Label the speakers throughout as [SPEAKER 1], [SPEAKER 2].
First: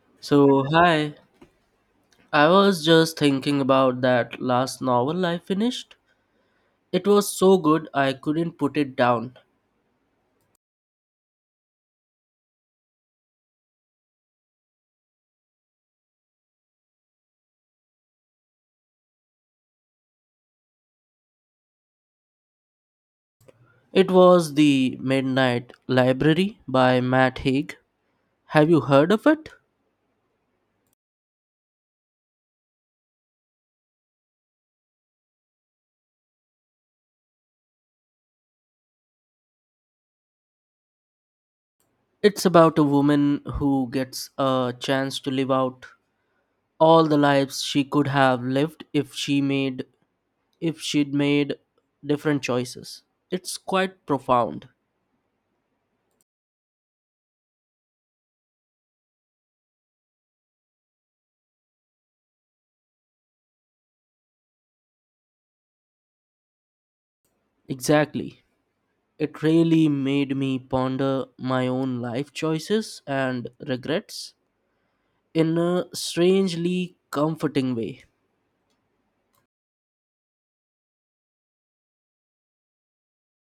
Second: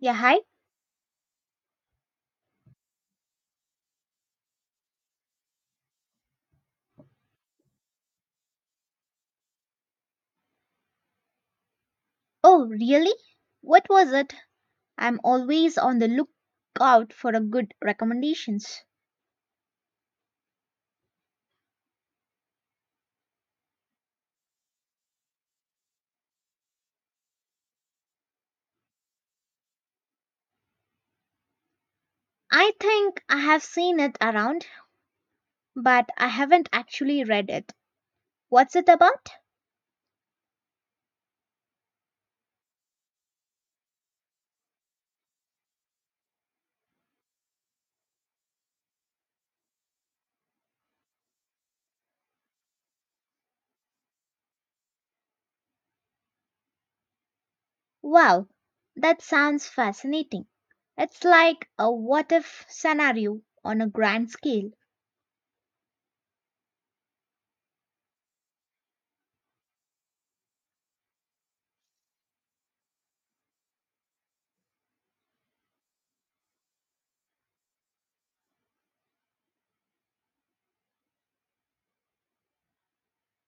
[SPEAKER 1] Yeah, hi.
[SPEAKER 2] So, hi. I was just thinking about that last novel I finished. It was so good I couldn't put it down.
[SPEAKER 1] Oh, really? What was it? I'm always on the lookout for a good recommendations.
[SPEAKER 2] It was The Midnight Library by Matt Haig. Have you heard of it?
[SPEAKER 1] I think I have seen it around, but I haven't actually read it. What's it about?
[SPEAKER 2] It's about a woman who gets a chance to live out all the lives she could have lived if she'd made different choices. It's quite profound.
[SPEAKER 1] Wow, that sounds fascinating. It's like a what if scenario on a grand scale.
[SPEAKER 2] Exactly. It really made me ponder my own life choices and regrets in a strangely comforting way.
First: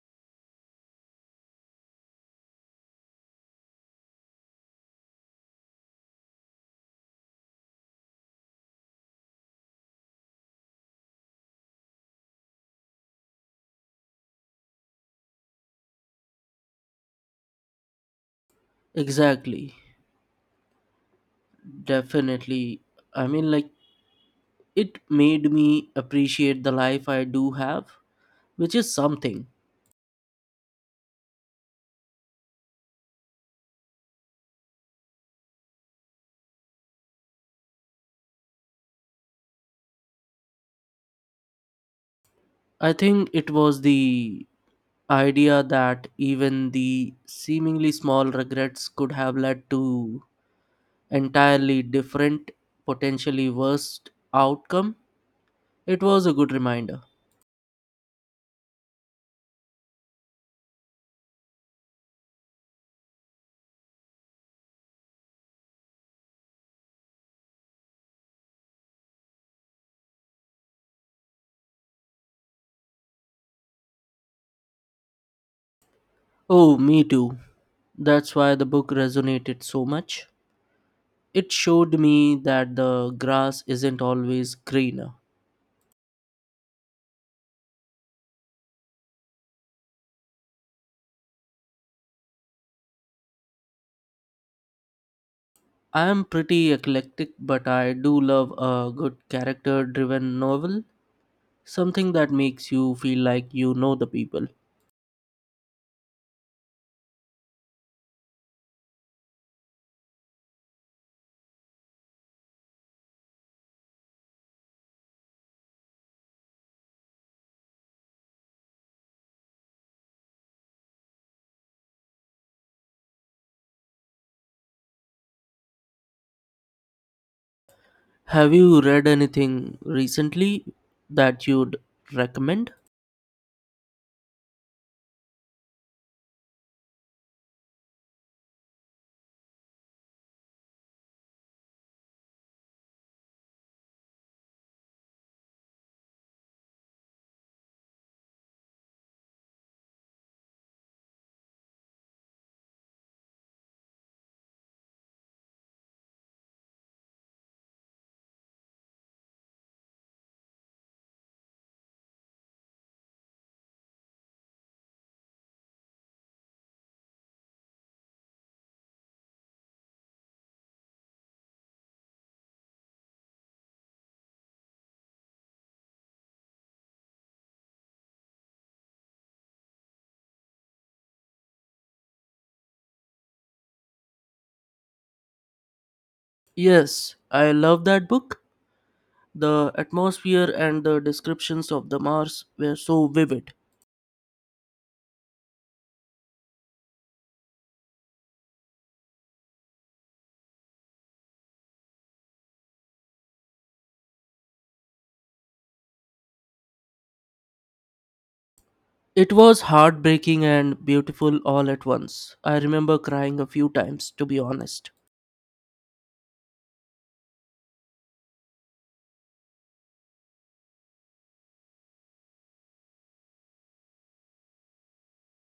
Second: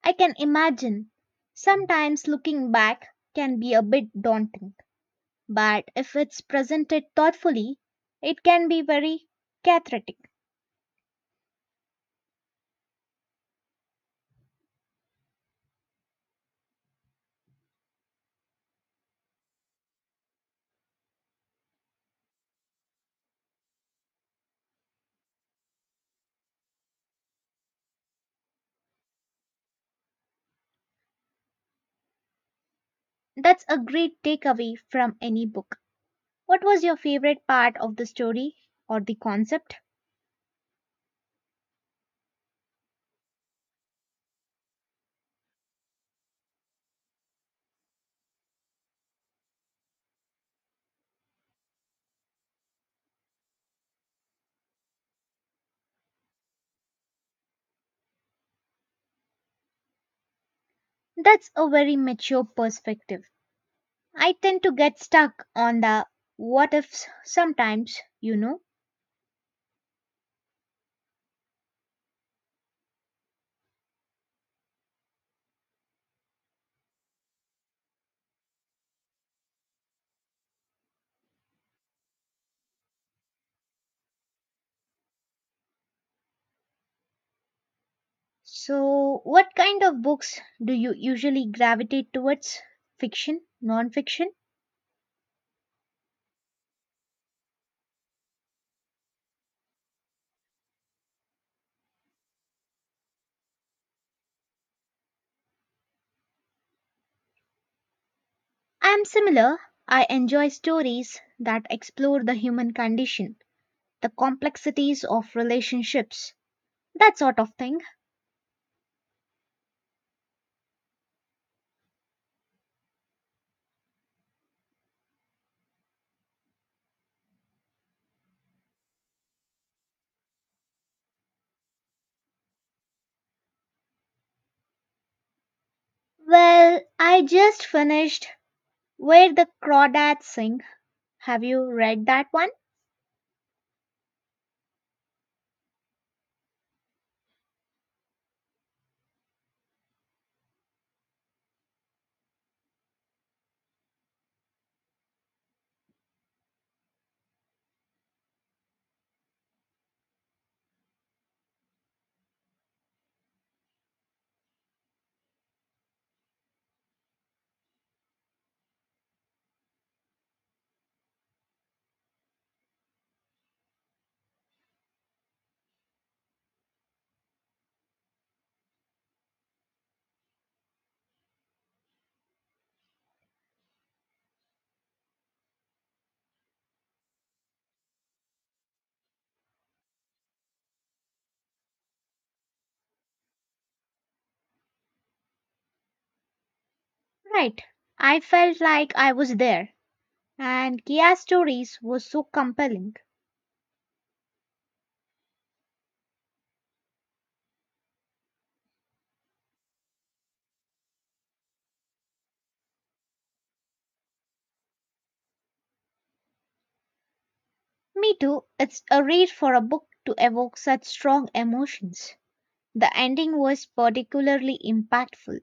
[SPEAKER 1] I can imagine. Sometimes looking back can be a bit daunting, but if it's presented thoughtfully, it can be very cathartic.
[SPEAKER 2] Exactly. Definitely. I mean, like, it made me appreciate the life I do have, which is something.
[SPEAKER 1] That's a great takeaway from any book. What was your favorite part of the story or the concept?
[SPEAKER 2] I think it was the idea that even the seemingly small regrets could have led to entirely different, potentially worst outcome. It was a good reminder.
[SPEAKER 1] That's a very mature perspective. I tend to get stuck on the what ifs sometimes, you know.
[SPEAKER 2] Oh, me too. That's why the book resonated so much. It showed me that the grass isn't always greener.
[SPEAKER 1] So, what kind of books do you usually gravitate towards? Fiction, non fiction?
[SPEAKER 2] I am pretty eclectic, but I do love a good character driven novel, something that makes you feel like you know the people.
[SPEAKER 1] I'm similar. I enjoy stories that explore the human condition, the complexities of relationships, that sort of thing.
[SPEAKER 2] Have you read anything recently that you'd recommend?
[SPEAKER 1] Well, I just finished Where the Crawdads Sing. Have you read that one?
[SPEAKER 2] Yes, I love that book. The atmosphere and the descriptions of the Mars were so vivid.
[SPEAKER 1] Right. I felt like I was there, and Kia's stories were so compelling.
[SPEAKER 2] It was heartbreaking and beautiful all at once. I remember crying a few times, to be honest.
[SPEAKER 1] Me too. It's a read for a book to evoke such strong emotions. The ending was particularly impactful.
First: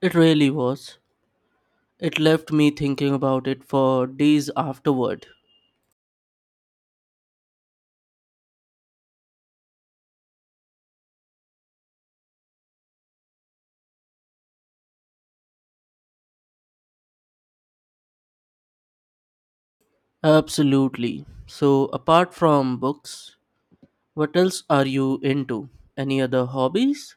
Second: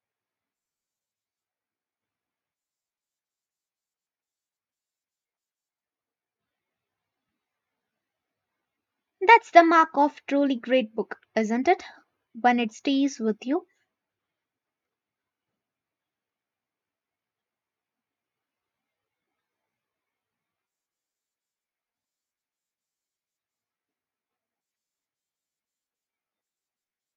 [SPEAKER 2] It really was. It left me thinking about it for days afterward.
[SPEAKER 1] That's the mark of truly great book, isn't it? When it stays with you.
[SPEAKER 2] Absolutely. So, apart from books, what else are you into? Any other hobbies?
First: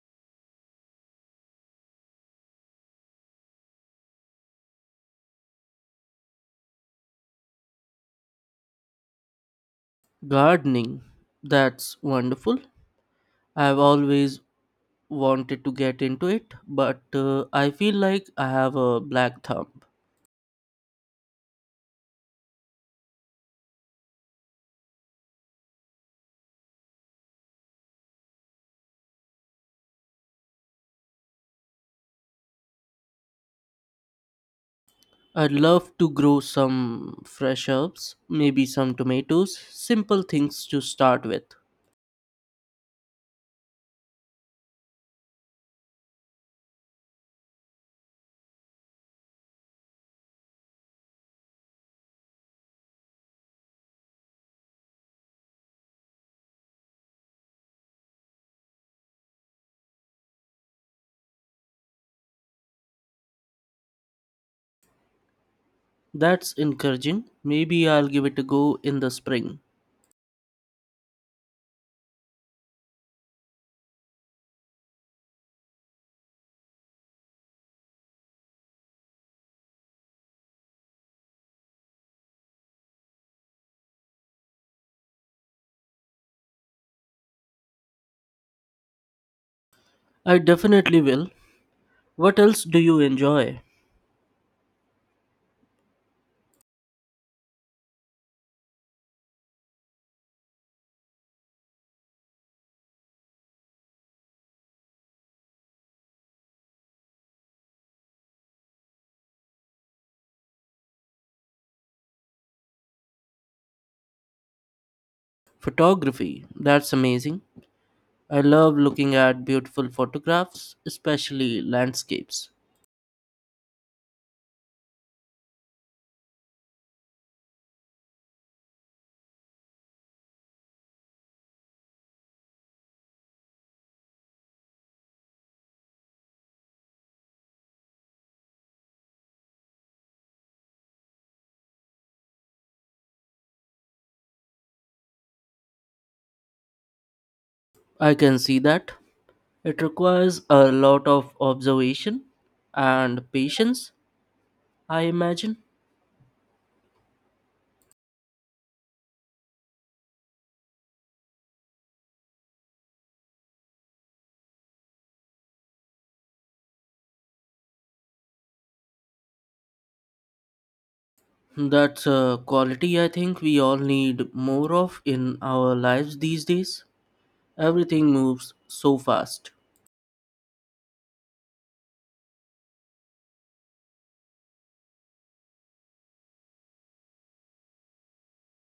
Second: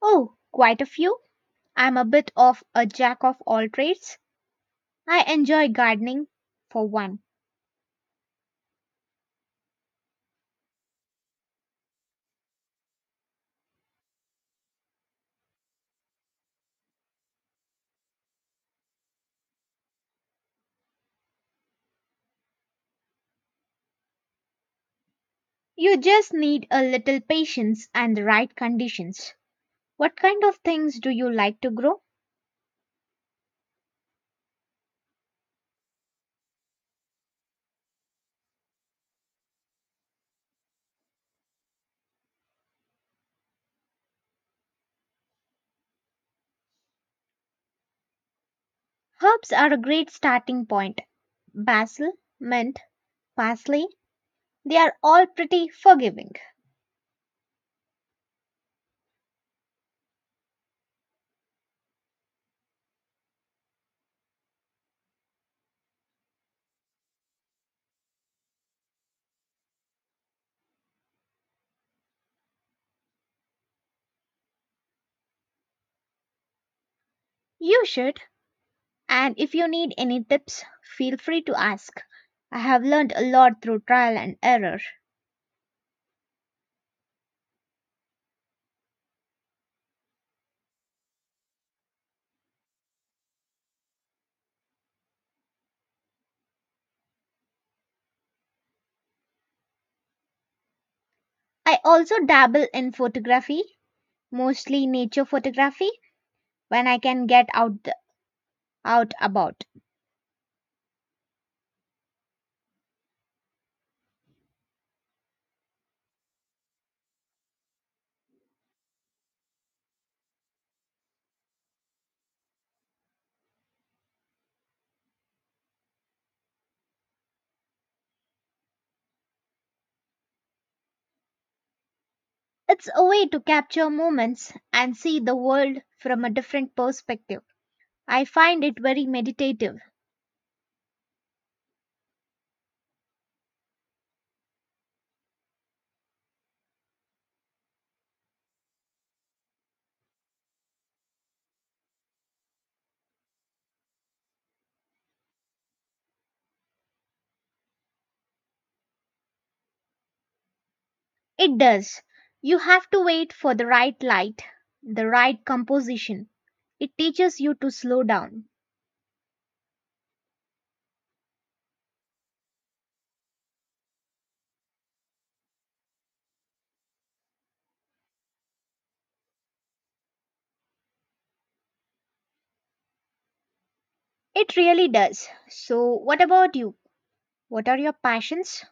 [SPEAKER 1] Oh, quite a few. I'm a bit of a jack of all trades. I enjoy gardening, for one.
[SPEAKER 2] Gardening. That's wonderful. I've always wanted to get into it, but I feel like I have a black thumb.
[SPEAKER 1] You just need a little patience and the right conditions. What kind of things do you like to grow?
[SPEAKER 2] I'd love to grow some fresh herbs, maybe some tomatoes, simple things to start with.
[SPEAKER 1] Herbs are a great starting point. Basil, mint, parsley, they are all pretty forgiving.
[SPEAKER 2] That's encouraging. Maybe I'll give it a go in the spring.
[SPEAKER 1] You should. And if you need any tips, feel free to ask. I have learned a lot through trial and error.
[SPEAKER 2] I definitely will. What else do you enjoy?
[SPEAKER 1] I also dabble in photography, mostly nature photography, when I can get out out about.
[SPEAKER 2] Photography. That's amazing. I love looking at beautiful photographs, especially landscapes.
[SPEAKER 1] It's a way to capture moments and see the world from a different perspective. I find it very meditative.
[SPEAKER 2] I can see that. It requires a lot of observation and patience, I imagine.
[SPEAKER 1] It does. You have to wait for the right light, the right composition. It teaches you to slow down.
[SPEAKER 2] That's a quality I think we all need more of in our lives these days. Everything moves so fast.
[SPEAKER 1] It really does. So, what about you? What are your passions?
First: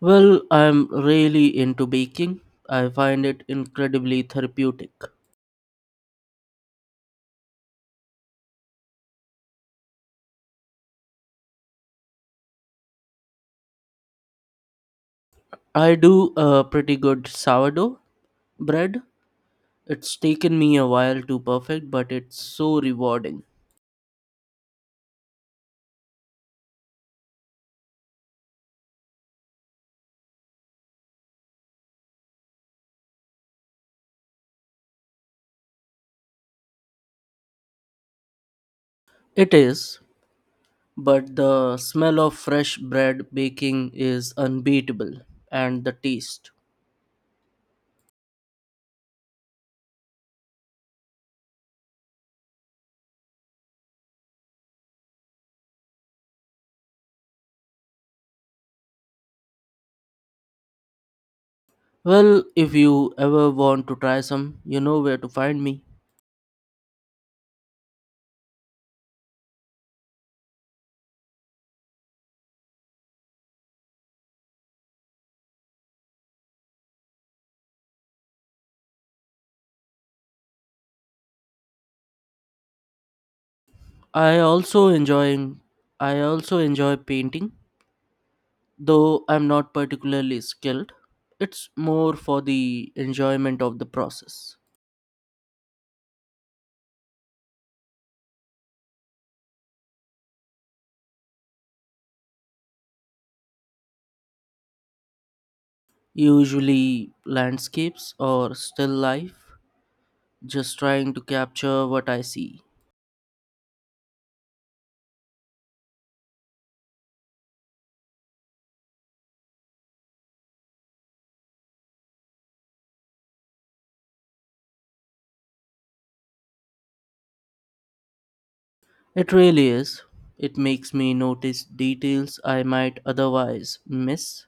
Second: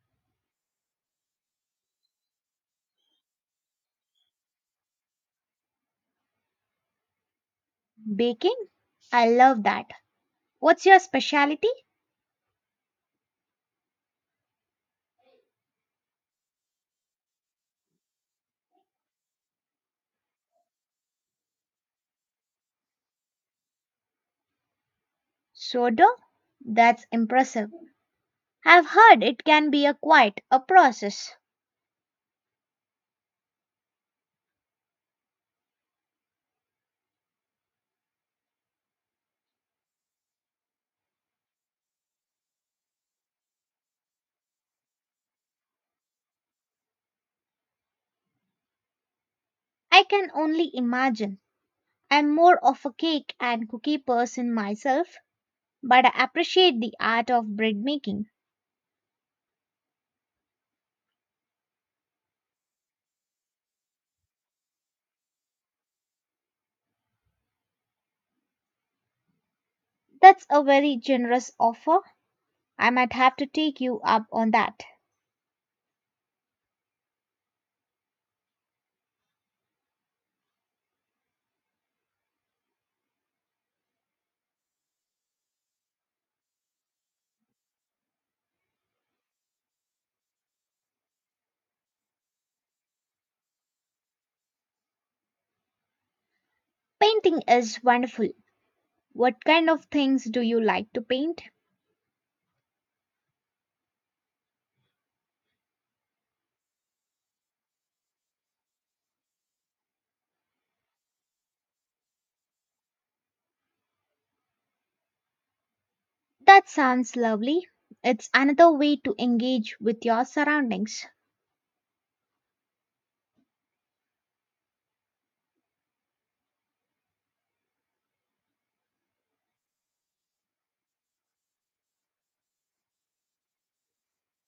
[SPEAKER 2] Well, I'm really into baking. I find it incredibly therapeutic.
[SPEAKER 1] Baking? I love that. What's your specialty?
[SPEAKER 2] I do a pretty good sourdough bread. It's taken me a while to perfect, but it's so rewarding.
[SPEAKER 1] Soda? That's impressive. I've heard it can be a quite a process.
[SPEAKER 2] It is, but the smell of fresh bread baking is unbeatable, and the taste.
[SPEAKER 1] I can only imagine. I'm more of a cake and cookie person myself, but I appreciate the art of bread making.
[SPEAKER 2] Well, if you ever want to try some, you know where to find me.
[SPEAKER 1] That's a very generous offer. I might have to take you up on that.
[SPEAKER 2] I also enjoying I also enjoy painting, though I'm not particularly skilled. It's more for the enjoyment of the process.
[SPEAKER 1] Painting is wonderful. What kind of things do you like to paint?
[SPEAKER 2] Usually landscapes or still life, just trying to capture what I see.
[SPEAKER 1] That sounds lovely. It's another way to engage with your surroundings,
[SPEAKER 2] It really is. It makes me notice details I might otherwise miss.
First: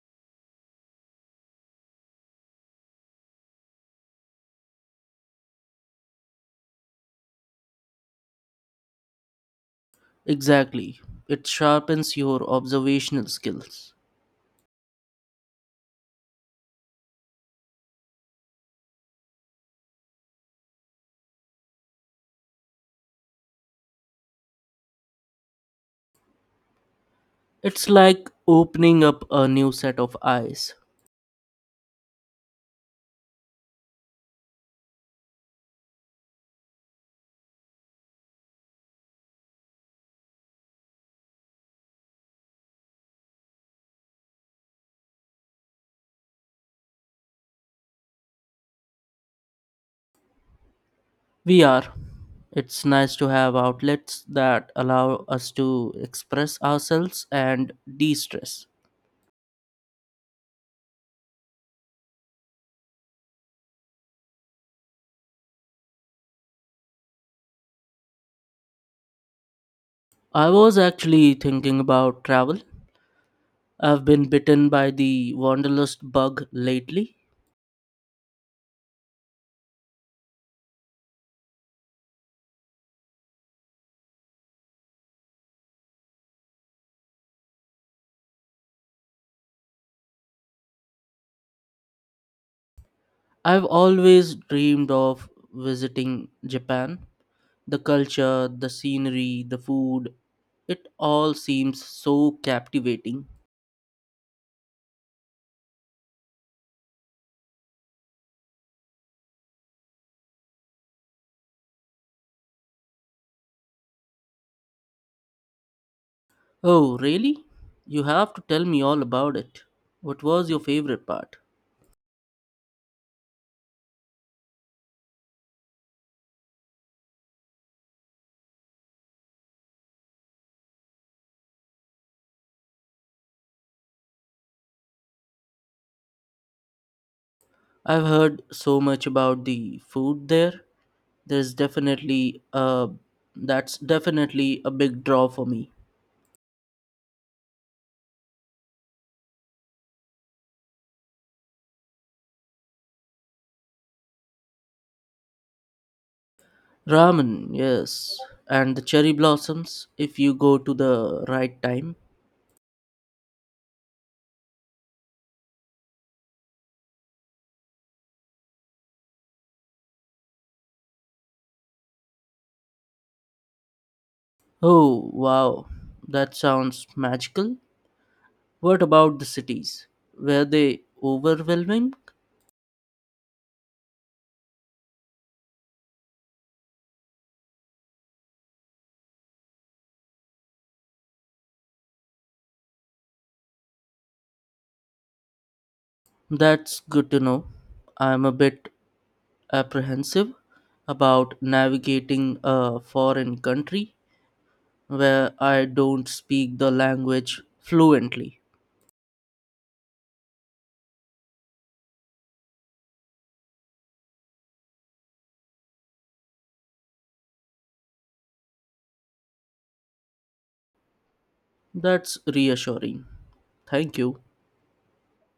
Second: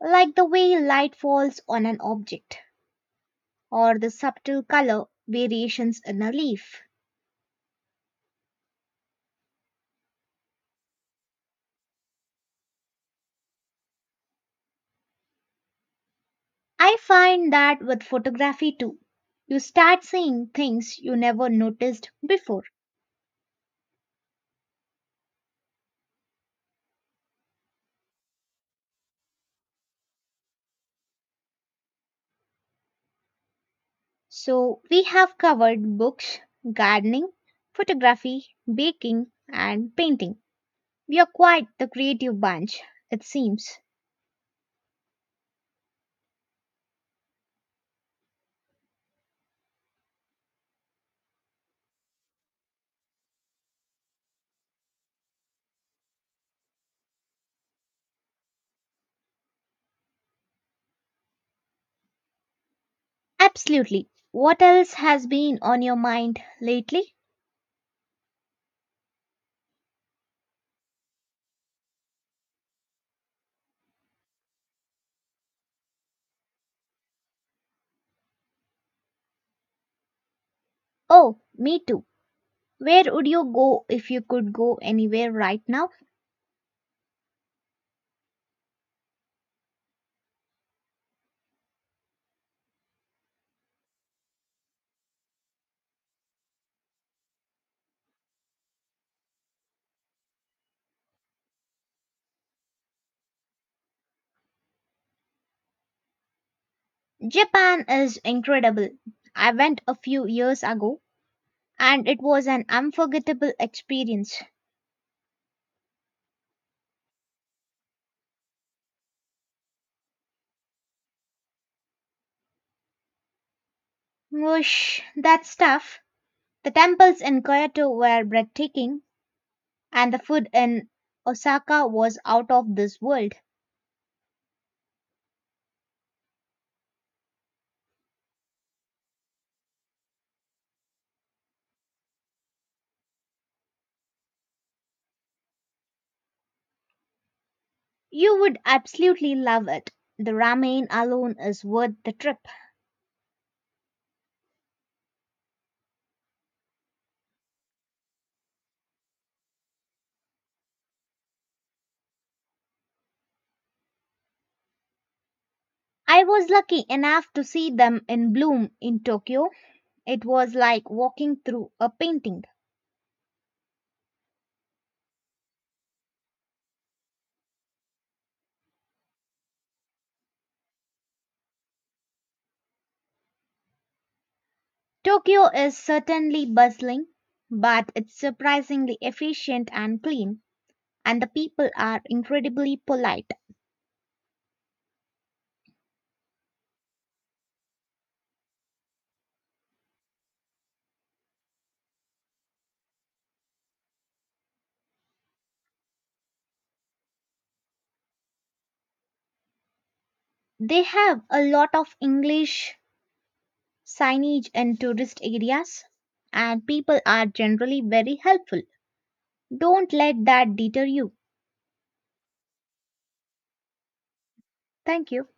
[SPEAKER 1] like the way light falls on an object or the subtle color variations in a leaf.
[SPEAKER 2] Exactly. It sharpens your observational skills.
[SPEAKER 1] I find that with photography too. You start seeing things you never noticed before.
[SPEAKER 2] It's like opening up a new set of eyes.
[SPEAKER 1] So, we have covered books, gardening, photography, baking, and painting. We are quite the creative bunch, it seems.
[SPEAKER 2] We are. It's nice to have outlets that allow us to express ourselves and de stress.
[SPEAKER 1] Absolutely. What else has been on your mind lately?
[SPEAKER 2] I was actually thinking about travel. I've been bitten by the wanderlust bug lately.
[SPEAKER 1] Oh, me too. Where would you go if you could go anywhere right now?
[SPEAKER 2] I've always dreamed of visiting Japan. The culture, the scenery, the food, it all seems so captivating.
[SPEAKER 1] Japan is incredible. I went a few years ago and it was an unforgettable experience.
[SPEAKER 2] Oh, really? You have to tell me all about it. What was your favorite part?
[SPEAKER 1] Whoosh, that stuff. The temples in Kyoto were breathtaking, and the food in Osaka was out of this world.
[SPEAKER 2] I've heard so much about the food there. There's definitely That's definitely a big draw for me.
[SPEAKER 1] You would absolutely love it. The ramen alone is worth the trip.
[SPEAKER 2] Ramen, yes, and the cherry blossoms if you go to the right time.
[SPEAKER 1] I was lucky enough to see them in bloom in Tokyo. It was like walking through a painting.
[SPEAKER 2] Oh, wow. That sounds magical. What about the cities? Were they overwhelming?
[SPEAKER 1] Tokyo is certainly bustling, but it's surprisingly efficient and clean, and the people are incredibly polite.
[SPEAKER 2] That's good to know. I'm a bit apprehensive about navigating a foreign country where I don't speak the language fluently.
[SPEAKER 1] They have a lot of English signage in tourist areas, and people are generally very helpful. Don't let that deter you.
[SPEAKER 2] That's reassuring. Thank you.
[SPEAKER 1] Thank you.